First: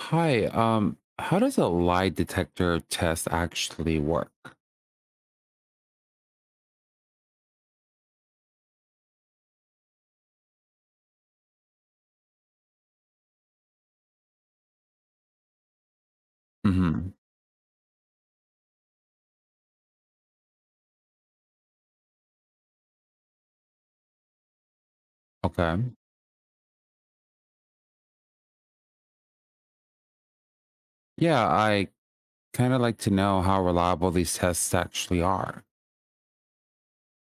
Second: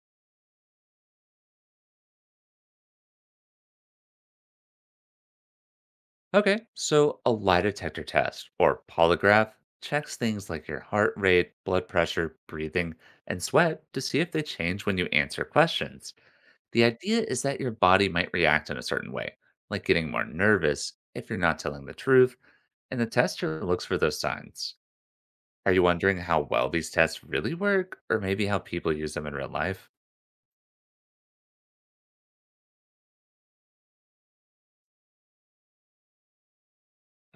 Hi, how does a lie detector test actually work? Okay, so a lie detector test or polygraph checks things like your heart rate, blood pressure, breathing, and sweat to see if they change when you answer questions. The Hmm. idea is that your body might react in a certain way, like getting more nervous if you're not telling the truth, and the tester looks for those signs. Are you Okay. wondering how well these tests really work, or maybe how people use them in real life? Yeah, I kind of like to know how reliable these tests actually are.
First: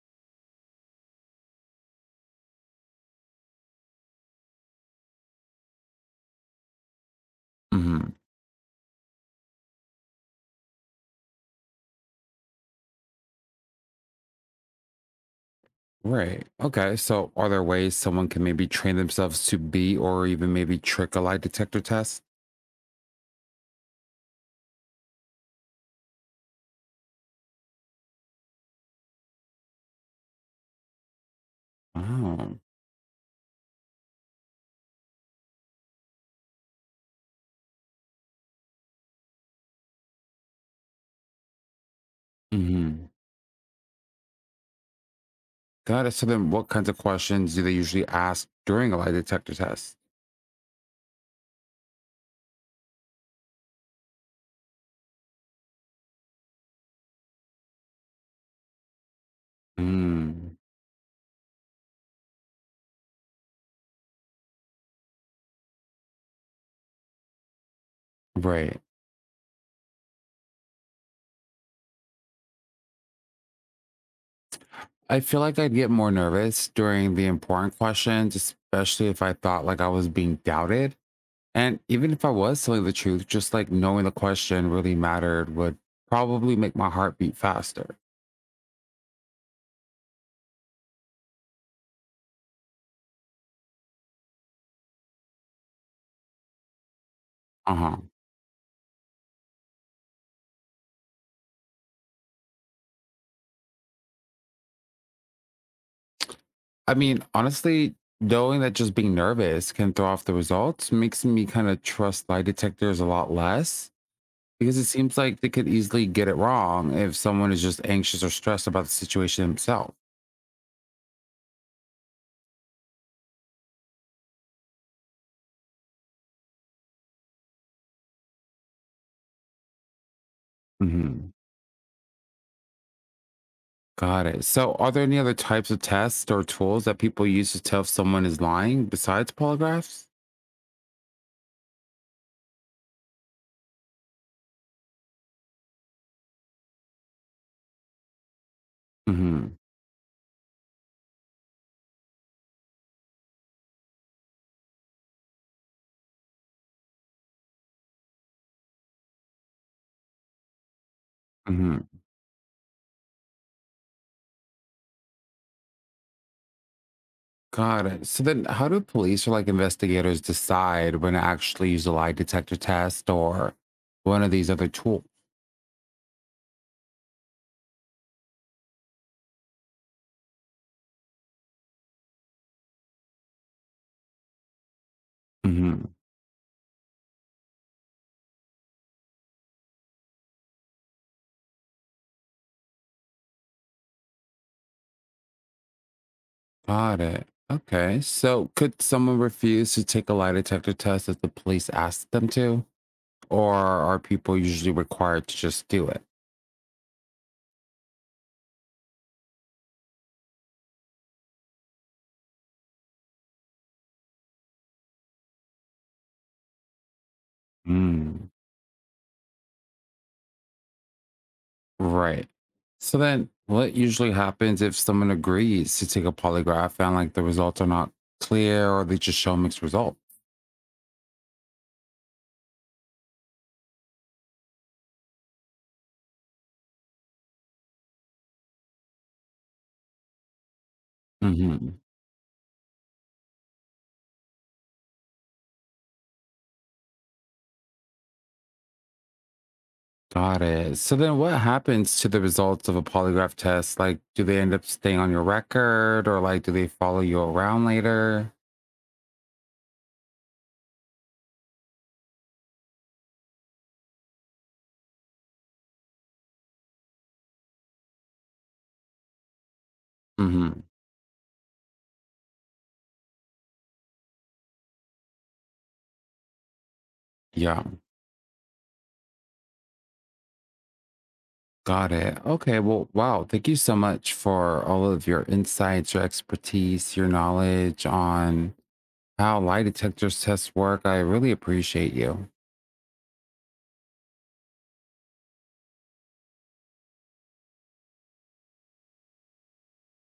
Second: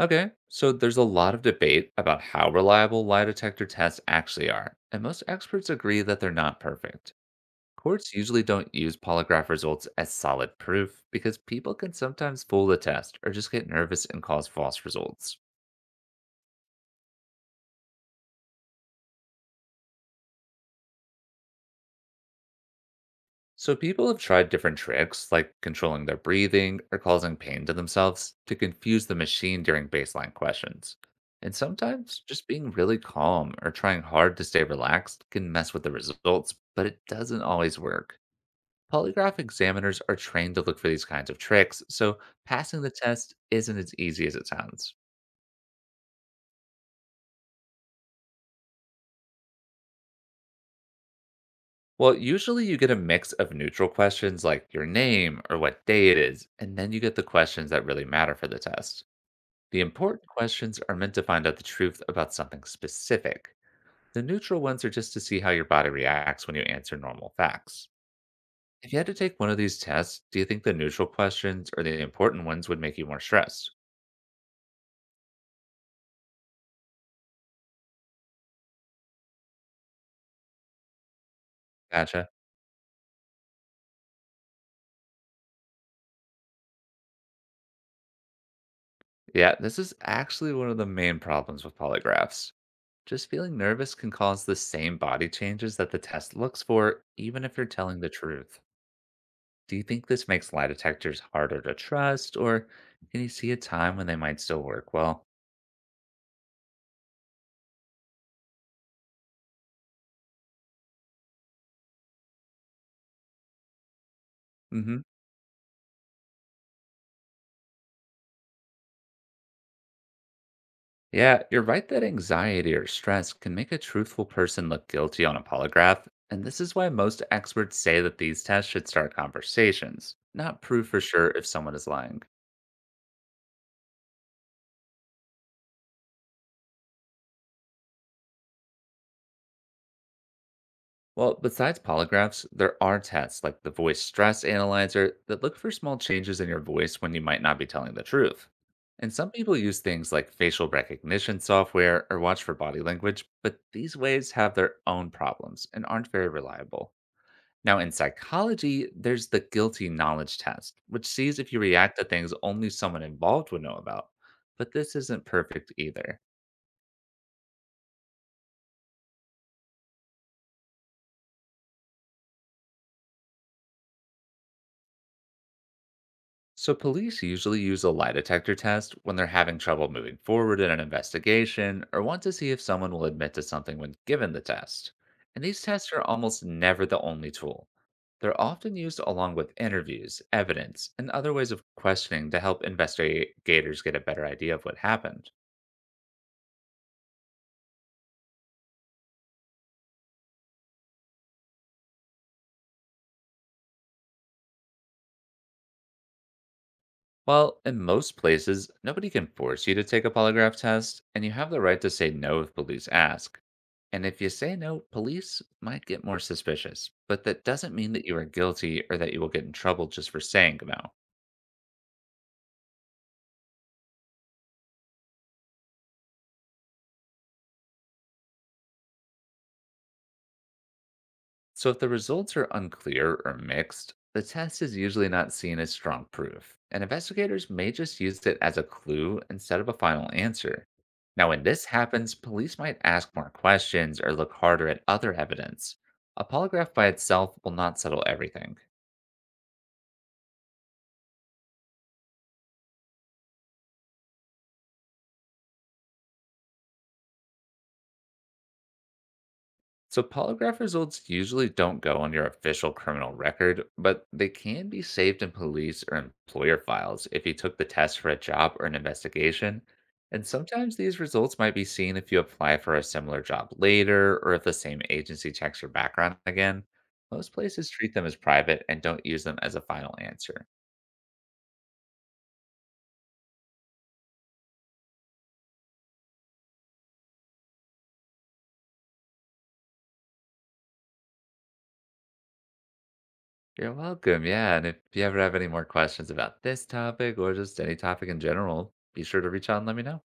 Okay, so there's a lot of debate about how reliable lie detector tests actually are, and most experts agree that they're not perfect. Hmm. Courts usually don't use polygraph results as solid proof because people can sometimes fool the test or just get nervous and cause false results. Right. Okay. So, are there ways someone can maybe train themselves to be or even maybe trick a lie detector test? So people have tried different tricks, like controlling their breathing or causing pain to themselves, to confuse the machine during baseline questions. And sometimes just Oh. being really calm or trying hard to stay relaxed can mess with the results, but it doesn't always work. Polygraph examiners are trained to look for these kinds of tricks, so passing the Hmm. test isn't as easy as it sounds. Got it. So, then what kinds of questions do they usually ask during a lie detector test? Well, usually you get a mix of neutral questions like your name or what day it is, and then you get the questions that really matter for the test. The important Mm. questions are meant to find out the truth about something specific. The neutral ones are just to see how your body reacts when you answer normal facts. Right. If you had to take one of these tests, do you think the neutral questions or the important ones would make you more stressed? I feel like I'd get more nervous during the important questions, especially if I thought like I was being doubted. And even if I Gotcha. was telling the truth, just like knowing the question really mattered would probably make my heart beat faster. Yeah, this is actually one of the main problems with polygraphs. Just feeling nervous can cause the same body changes that the test looks for, even if you're Uh huh. telling the truth. Do you think this makes lie detectors harder to trust, or can you see a time when they might still work well? I mean, honestly, knowing that just being nervous can throw off the results makes me kind of trust lie detectors a lot less because it Hmm. seems like they could easily get it wrong if someone is just anxious or stressed about the situation themselves. Yeah, you're right that anxiety or stress can make a truthful person look guilty on a polygraph, and this is why most experts say that these tests should start conversations, not prove for sure Mhm. if someone is lying. Got it. So, are there any other types of tests or tools that people use to tell if someone is lying besides polygraphs? Well, besides polygraphs, there are tests like the voice stress analyzer that look for small changes in your voice when you might not be telling the truth. And some Mm-hmm. people use things like facial recognition software or watch for body language, but these ways have their own problems and aren't very reliable. Now, in psychology, there's the guilty knowledge test, which sees if you Mm-hmm. react to things only someone involved would know about. But this isn't perfect either. Got it. So then, how do police or like investigators decide when to actually use a lie detector test or one of these other tools? So, police usually use a lie detector test when they're having trouble moving forward in an investigation or want to see if someone will admit to something when given the test. And these Mm-hmm. tests are almost never the only tool. They're often used along with interviews, evidence, and other ways of questioning to help investigators get a better idea of what happened. Got it. Okay. So, could someone refuse to take a lie detector test if the police asked them to, or are people usually required to just do it? Well, in most places, nobody can force you to take a polygraph test, and you have the right to say no if police ask. And if you say no, police might get more suspicious, but that doesn't mean that you are Mm. guilty or that you will get in trouble just for saying no. Right. So then what usually happens if someone agrees to take a polygraph and like the results are not clear or they just show mixed results? So, if the results are unclear or mixed, the test is usually not seen as strong proof, and investigators may just use it as a clue instead of a final answer. Now, when this Hmm. happens, police might ask more questions or look harder at other evidence. A polygraph by itself will not settle everything. Got it. So then what happens to the results of a polygraph test? Like, do they end up staying on your record or like do they follow you around later? So, polygraph results usually don't go on your official criminal record, but they can be saved in police or employer files if you took the test for a job or an investigation. And Hmm. sometimes these results might be seen if you apply for a similar job later or if the same agency checks your background again. Most Yeah, places treat them as private and don't use them as a final answer. got it. Okay. Well, wow. Thank you so much for all of your insights, your expertise, your knowledge on how lie detectors tests work. I really appreciate you. You're welcome. Yeah. And if you ever have any more questions about this topic or just any topic in general, be sure to reach out and let me know.